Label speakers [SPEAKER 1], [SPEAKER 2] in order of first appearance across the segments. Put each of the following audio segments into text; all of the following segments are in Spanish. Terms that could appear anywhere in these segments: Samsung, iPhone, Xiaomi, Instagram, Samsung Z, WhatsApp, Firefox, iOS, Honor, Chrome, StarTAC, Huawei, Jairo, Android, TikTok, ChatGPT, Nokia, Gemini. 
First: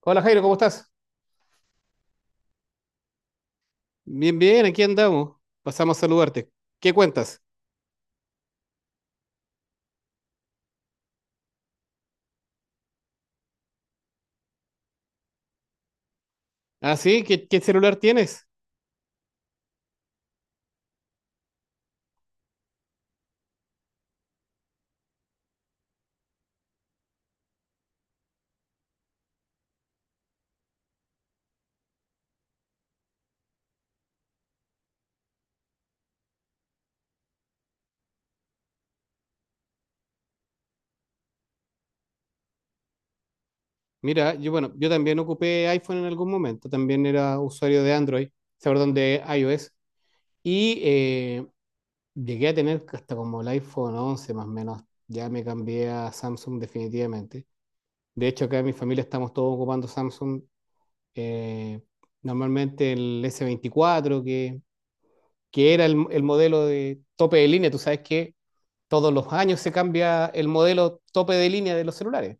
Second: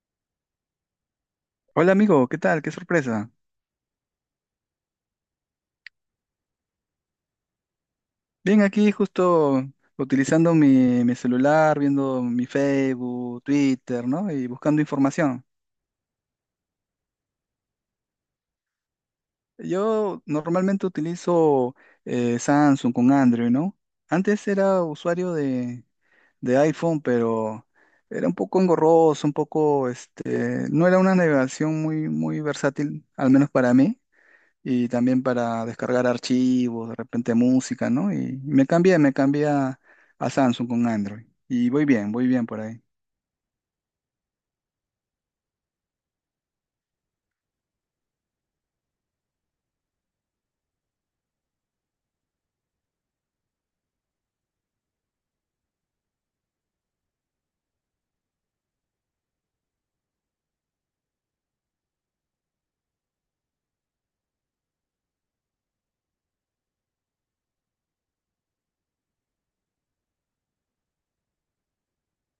[SPEAKER 1] Hola Jairo, ¿cómo estás?
[SPEAKER 2] Hola amigo, ¿qué tal? Qué sorpresa.
[SPEAKER 1] Bien, bien, aquí andamos. Pasamos a saludarte. ¿Qué cuentas?
[SPEAKER 2] Bien, aquí justo utilizando mi celular, viendo mi Facebook, Twitter, ¿no? Y buscando información.
[SPEAKER 1] Ah, sí, ¿¿qué celular tienes?
[SPEAKER 2] Yo normalmente utilizo Samsung con Android, ¿no? Antes era usuario de iPhone, pero era un poco engorroso, un poco, este, no era una navegación muy versátil, al menos para mí. Y también para descargar archivos, de repente música, ¿no? Y me cambié a Samsung con Android. Y voy bien por ahí.
[SPEAKER 1] Mira, yo bueno, yo también ocupé iPhone en algún momento, también era usuario de Android, o sea, perdón, de iOS, y llegué a tener hasta como el iPhone 11 más o menos. Ya me cambié a Samsung definitivamente. De hecho, acá en mi familia estamos todos ocupando Samsung, eh, normalmente el S24 que era el modelo de tope de línea. Tú sabes que todos los años se cambia el modelo tope de línea de los celulares.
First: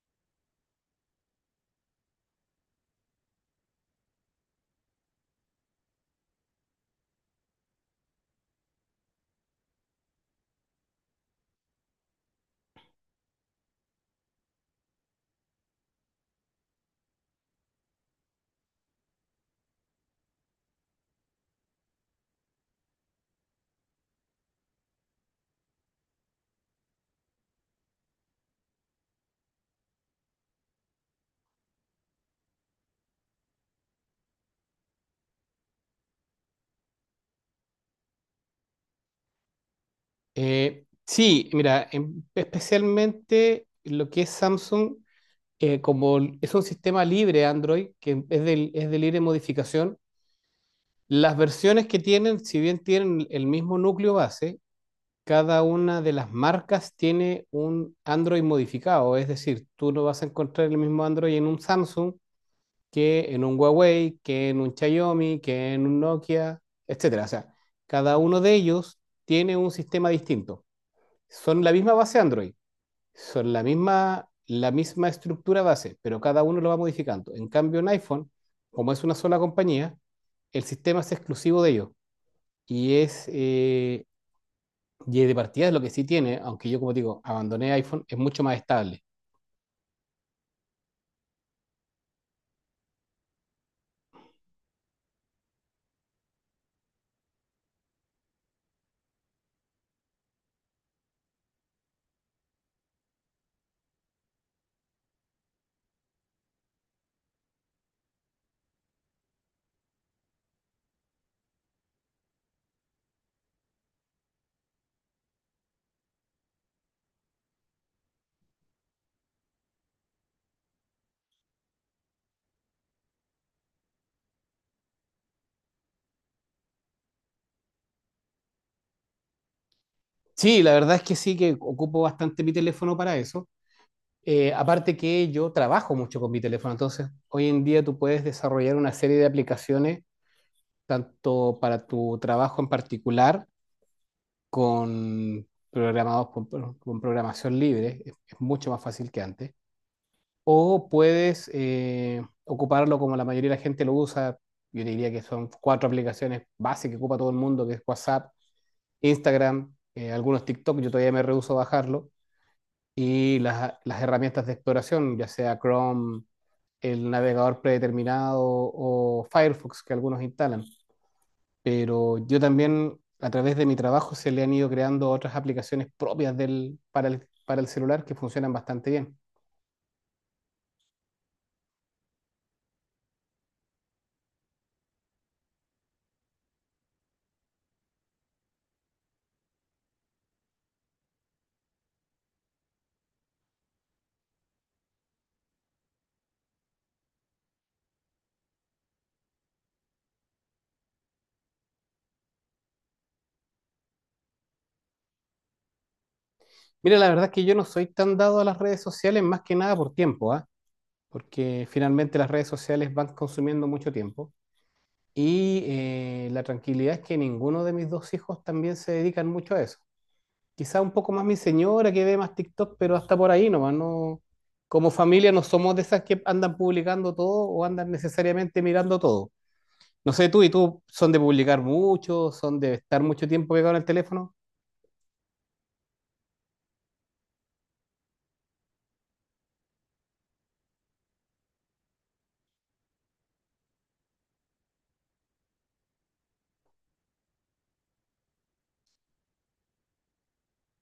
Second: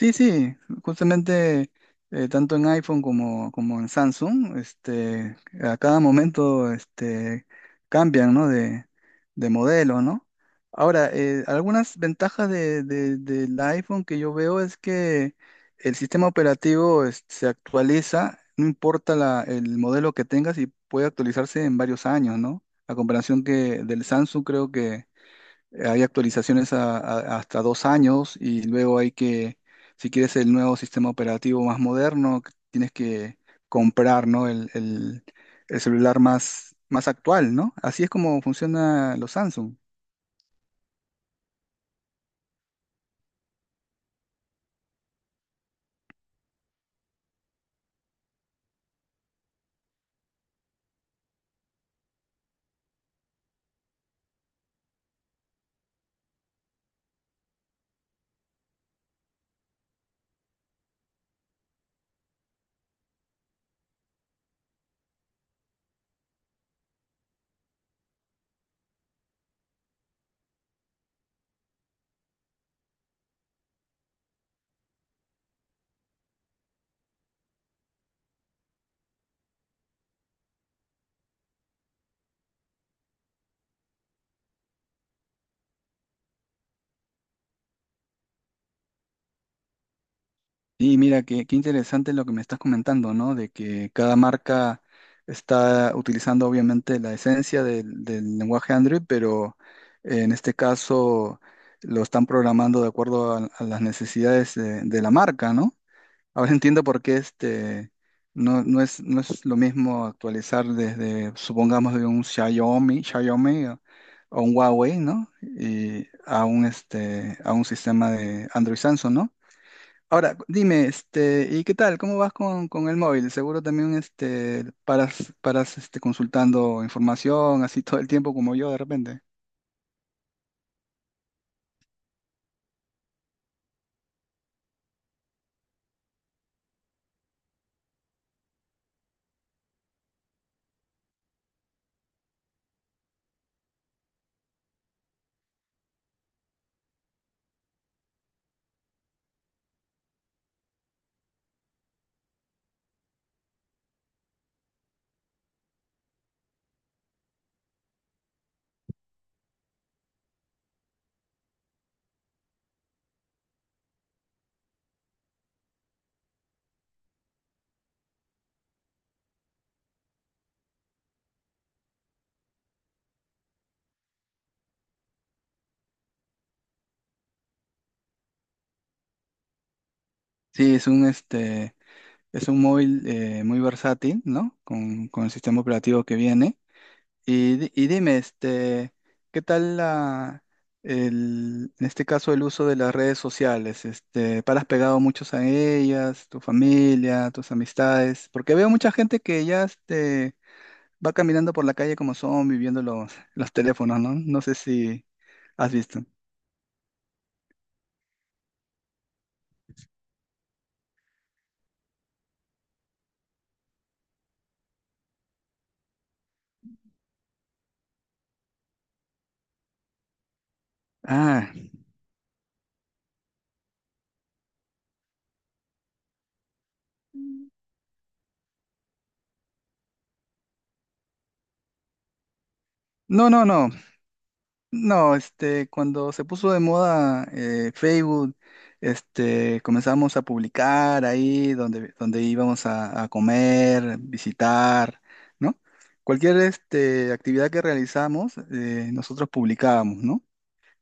[SPEAKER 2] Sí, sí, justamente tanto en iPhone como en Samsung, este, a cada momento este, cambian, ¿no? De modelo, ¿no? Ahora, algunas ventajas del iPhone que yo veo es que el sistema operativo se actualiza, no importa el modelo que tengas y puede actualizarse en varios años, ¿no? A comparación que del Samsung creo hay actualizaciones hasta dos años y luego hay que, si quieres el nuevo sistema operativo más moderno, que tienes que comprar, ¿no? El celular más actual, ¿no? Así es como funciona los Samsung.
[SPEAKER 1] Sí, mira, especialmente lo que es Samsung, como es un sistema libre Android, que es es de libre modificación, las versiones que tienen, si bien tienen el mismo núcleo base, cada una de las marcas tiene un Android modificado. Es decir, tú no vas a encontrar el mismo Android en un Samsung, que en un Huawei, que en un Xiaomi, que en un Nokia, etcétera. O sea, cada uno de ellos tiene un sistema distinto. Son la misma base Android, son la misma estructura base, pero cada uno lo va modificando. En cambio, en iPhone, como es una sola compañía, el sistema es exclusivo de ellos y es y de partida es lo que sí tiene, aunque yo, como digo, abandoné iPhone, es mucho más estable.
[SPEAKER 2] Y mira, qué interesante lo que me estás comentando, ¿no? De que cada marca está utilizando obviamente la esencia del lenguaje Android, pero en este caso lo están programando de acuerdo a las necesidades de la marca, ¿no? Ahora entiendo por qué este no es, no es lo mismo actualizar desde, supongamos, de un Xiaomi, Xiaomi o un Huawei, ¿no? Y a un este, a un sistema de Android Samsung, ¿no? Ahora, dime, este, ¿y qué tal? ¿Cómo vas con el móvil? Seguro también este paras este, consultando información así todo el tiempo como yo de repente.
[SPEAKER 1] Sí, la verdad es que sí que ocupo bastante mi teléfono para eso. Aparte que yo trabajo mucho con mi teléfono, entonces hoy en día tú puedes desarrollar una serie de aplicaciones, tanto para tu trabajo en particular, con con programación libre, es mucho más fácil que antes, o puedes ocuparlo como la mayoría de la gente lo usa. Yo te diría que son 4 aplicaciones básicas que ocupa todo el mundo, que es WhatsApp, Instagram, algunos TikTok, yo todavía me rehúso a bajarlo, y las herramientas de exploración, ya sea Chrome, el navegador predeterminado, o Firefox que algunos instalan. Pero yo también, a través de mi trabajo, se le han ido creando otras aplicaciones propias para para el celular, que funcionan bastante bien.
[SPEAKER 2] Sí, es un este, es un móvil muy versátil, ¿no? Con el sistema operativo que viene. Y, y dime, este, ¿qué tal la, el, en este caso el uso de las redes sociales? Este, ¿para ¿has pegado muchos a ellas, tu familia, tus amistades? Porque veo mucha gente que ya este, va caminando por la calle como son, viviendo los teléfonos, ¿no? No sé si has visto.
[SPEAKER 1] Mira, la verdad es que yo no soy tan dado a las redes sociales más que nada por tiempo, ¿ah? Porque finalmente las redes sociales van consumiendo mucho tiempo. Y la tranquilidad es que ninguno de mis 2 hijos también se dedican mucho a eso. Quizá un poco más mi
[SPEAKER 2] Ah,
[SPEAKER 1] señora, que ve más TikTok, pero hasta por ahí nomás, no. Como familia no somos de esas que andan publicando todo o andan necesariamente mirando todo. No sé, tú y tú son de publicar mucho, son de estar mucho
[SPEAKER 2] no, no,
[SPEAKER 1] tiempo
[SPEAKER 2] no.
[SPEAKER 1] pegado en el teléfono.
[SPEAKER 2] No, este, cuando se puso de moda Facebook, este, comenzamos a publicar ahí donde, donde íbamos a comer, visitar, ¿no? Cualquier este, actividad que realizamos, nosotros publicábamos, ¿no?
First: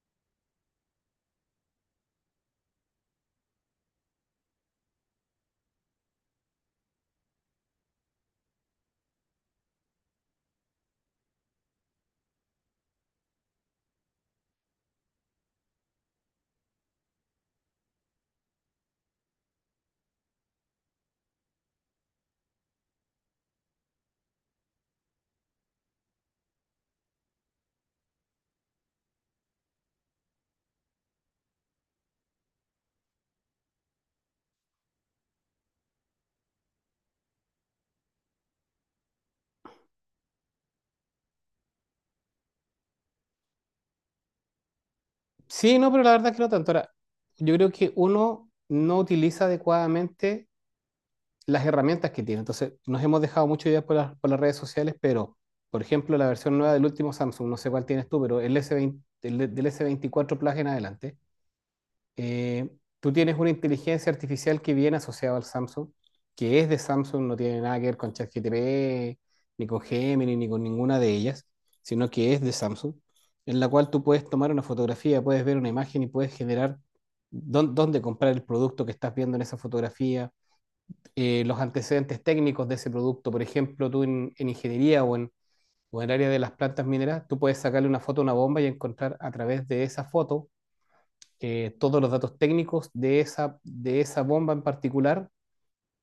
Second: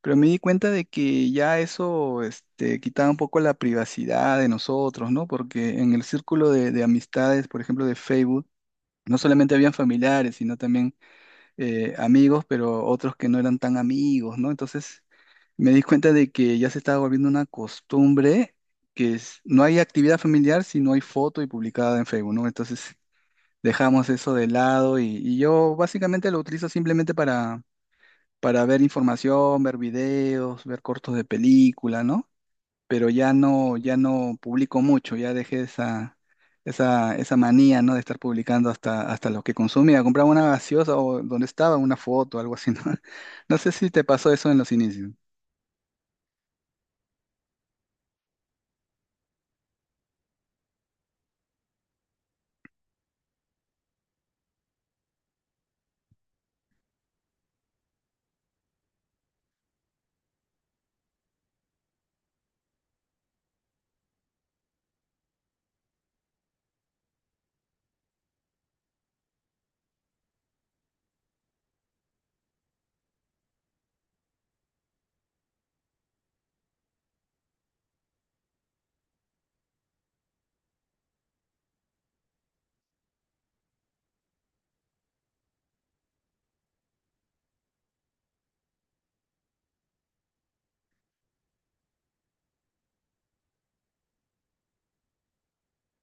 [SPEAKER 2] Pero me di cuenta de que ya eso este, quitaba un poco la privacidad de nosotros, ¿no? Porque en el círculo de amistades, por ejemplo, de Facebook, no solamente habían familiares, sino también amigos, pero otros que no eran tan amigos, ¿no? Entonces me di cuenta de que ya se estaba volviendo una costumbre que no hay actividad familiar si no hay foto y publicada en Facebook, ¿no? Entonces dejamos eso de lado y yo básicamente lo utilizo simplemente para ver información, ver videos, ver cortos de película, ¿no? Pero ya no publico mucho, ya dejé esa manía, ¿no? De estar publicando hasta lo que consumía. Compraba una gaseosa o donde estaba una foto, algo así, ¿no? No sé si te pasó eso en los inicios.
[SPEAKER 1] Sí, no, pero la verdad es que no tanto. Ahora, yo creo que uno no utiliza adecuadamente las herramientas que tiene. Entonces, nos hemos dejado mucho ya por por las redes sociales, pero, por ejemplo, la versión nueva del último Samsung, no sé cuál tienes tú, pero el s veinte el- del S24 Plus en adelante. Eh, Tú tienes una inteligencia artificial que viene asociada al Samsung, que es de Samsung, no tiene nada que ver con ChatGPT, ni con Gemini, ni con ninguna de ellas, sino que es de Samsung, en la cual tú puedes tomar una fotografía, puedes ver una imagen y puedes generar dónde comprar el producto que estás viendo en esa fotografía, los antecedentes técnicos de ese producto. Por ejemplo, tú en ingeniería o en el área de las plantas mineras, tú puedes sacarle una foto a una bomba y encontrar a través de esa foto todos los datos técnicos de de esa bomba en particular,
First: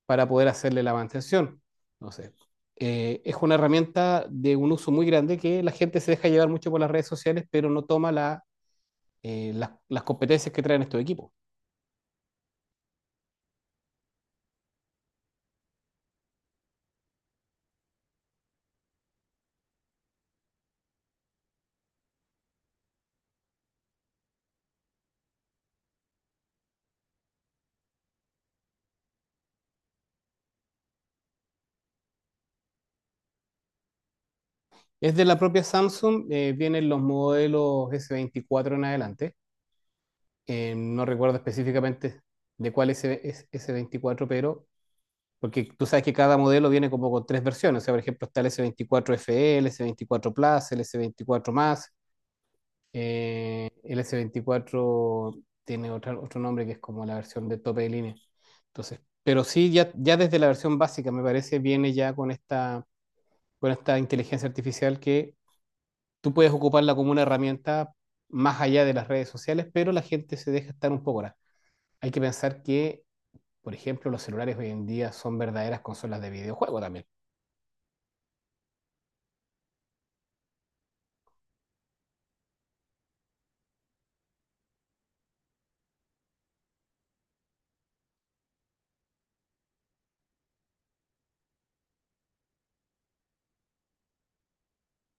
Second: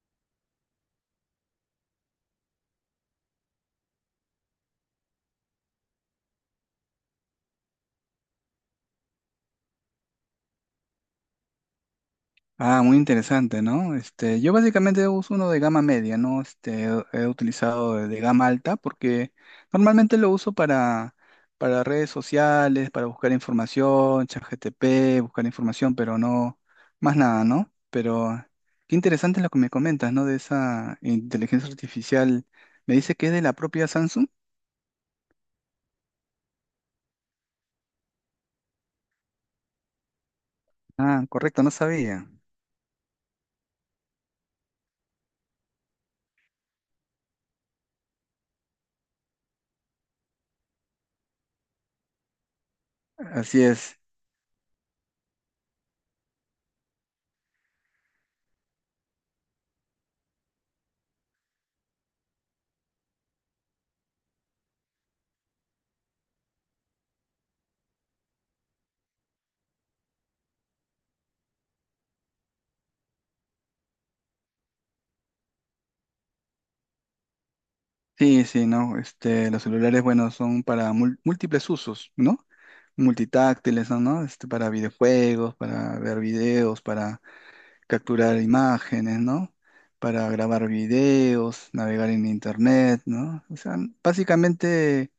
[SPEAKER 1] para poder hacerle la mantención. Entonces, es una herramienta de un uso muy grande, que la gente se deja llevar mucho por las redes sociales, pero no toma la, las competencias que traen estos equipos.
[SPEAKER 2] Ah, muy interesante, ¿no? Este, yo básicamente uso uno de gama media, ¿no? Este, he utilizado de gama alta porque normalmente lo uso para redes sociales, para buscar información, ChatGPT, buscar información, pero no, más nada, ¿no? Pero qué interesante lo que me comentas, ¿no? De esa inteligencia artificial. Me dice que es de la propia Samsung.
[SPEAKER 1] Es de la propia Samsung. Eh, vienen los modelos S24 en adelante. No
[SPEAKER 2] Ah,
[SPEAKER 1] recuerdo
[SPEAKER 2] correcto, no
[SPEAKER 1] específicamente
[SPEAKER 2] sabía.
[SPEAKER 1] de cuál es ese 24, pero porque tú sabes que cada modelo viene como con tres versiones. O sea, por ejemplo, está el S24 FE, el S24 Plus, el S24 Más.
[SPEAKER 2] Así
[SPEAKER 1] Eh, el
[SPEAKER 2] es.
[SPEAKER 1] S24 tiene otro nombre, que es como la versión de tope de línea. Entonces, pero sí, ya desde la versión básica, me parece, viene ya con con esta inteligencia artificial, que tú puedes ocuparla como una herramienta más allá de las redes sociales, pero la gente se deja estar un poco ahora. Hay que pensar que, por ejemplo, los celulares hoy en día son verdaderas consolas de videojuego también.
[SPEAKER 2] Sí, sí, no. Este, los celulares, bueno, son para múltiples usos, ¿no? Multitáctiles, ¿no? ¿No? Este, para videojuegos, para ver videos, para capturar imágenes, ¿no? Para grabar videos, navegar en internet, ¿no? O sea, básicamente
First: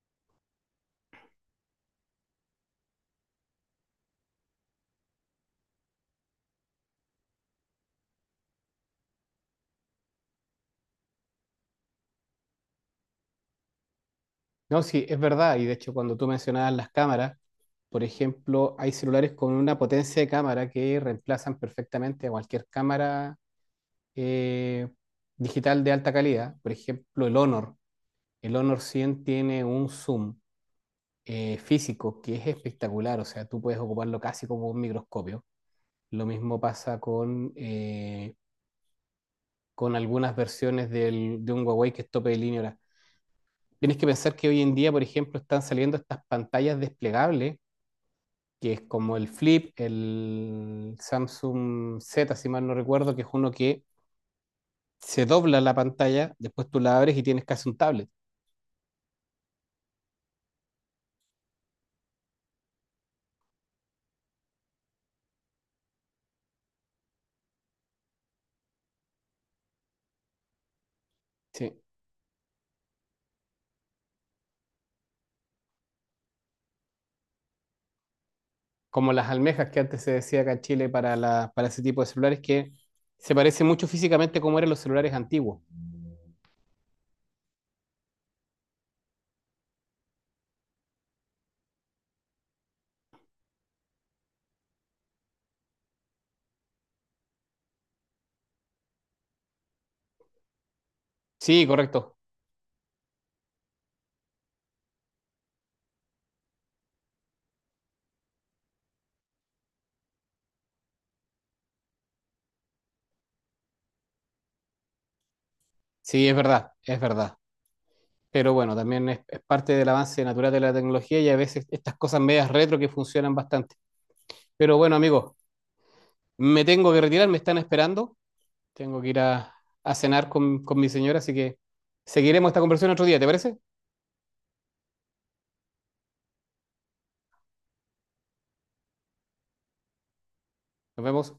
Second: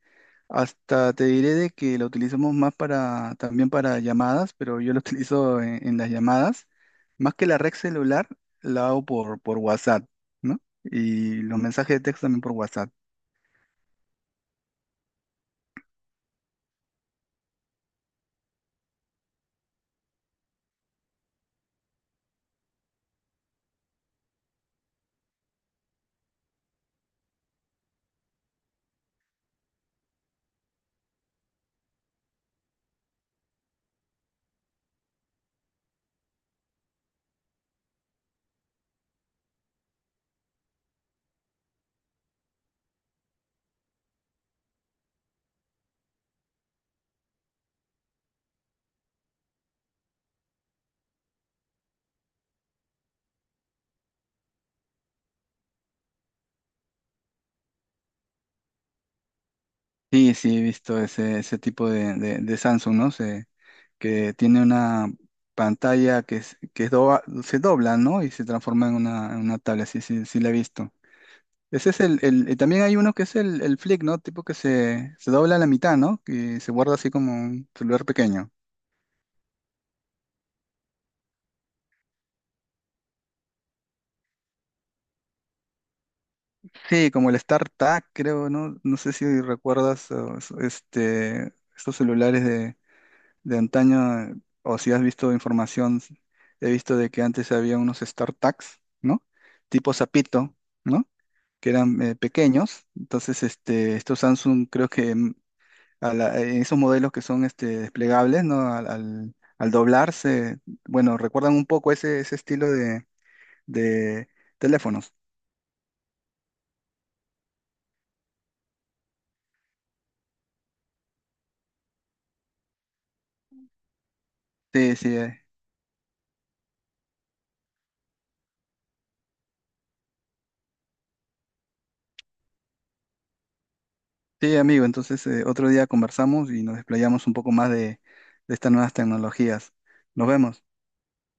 [SPEAKER 2] hasta te diré de que lo utilizamos más para, también para llamadas, pero yo lo utilizo en las llamadas. Más que la red celular, la hago por WhatsApp, ¿no? Y los mensajes de texto también por WhatsApp.
[SPEAKER 1] No, sí, es verdad. Y de hecho, cuando tú mencionabas las cámaras, por ejemplo, hay celulares con una potencia de cámara que reemplazan perfectamente a cualquier cámara eh, digital de alta calidad. Por ejemplo, el Honor. El Honor 100 tiene un zoom físico que es espectacular. O sea, tú puedes ocuparlo casi como un microscopio. Lo mismo pasa con algunas versiones de un Huawei que es tope de línea. Ahora, tienes que pensar que hoy en día, por ejemplo, están saliendo estas pantallas desplegables, que es como el Flip, el Samsung Z, si mal no recuerdo, que es uno que se dobla la pantalla, después tú la abres y tienes casi un tablet.
[SPEAKER 2] Sí, sí, he visto ese tipo de Samsung, ¿no? Se, que tiene una pantalla que, se dobla, ¿no? Y se transforma en una tablet, sí, sí, sí la he visto.
[SPEAKER 1] Sí.
[SPEAKER 2] Ese es y también hay uno que es el Flip, ¿no? Tipo que se dobla a la mitad, ¿no? Que se guarda así como un celular pequeño.
[SPEAKER 1] Como las almejas, que antes se decía acá en Chile para para ese tipo de celulares, que se parece mucho físicamente como eran los celulares antiguos.
[SPEAKER 2] Sí, como el StarTAC, creo, ¿no? No sé si recuerdas este, estos celulares de antaño, o si has visto información, he visto de que antes había unos StarTags, ¿no? Tipo sapito, ¿no?
[SPEAKER 1] Sí,
[SPEAKER 2] Que eran
[SPEAKER 1] correcto.
[SPEAKER 2] pequeños. Entonces, este, estos Samsung creo que en esos modelos que son este, desplegables, ¿no? Al doblarse, bueno, recuerdan un poco ese, ese estilo de teléfonos.
[SPEAKER 1] Sí, es verdad, es verdad. Pero bueno, también es parte del avance natural de la tecnología, y a veces estas cosas medias retro que funcionan bastante. Pero
[SPEAKER 2] Sí,
[SPEAKER 1] bueno,
[SPEAKER 2] sí,
[SPEAKER 1] amigos,
[SPEAKER 2] eh.
[SPEAKER 1] me tengo que retirar, me están esperando. Tengo que ir a cenar con mi señora, así que seguiremos esta conversación otro día, ¿te parece?
[SPEAKER 2] Sí, amigo. Entonces, otro día conversamos y nos desplayamos un poco más de estas nuevas tecnologías. Nos vemos.
[SPEAKER 1] Nos vemos.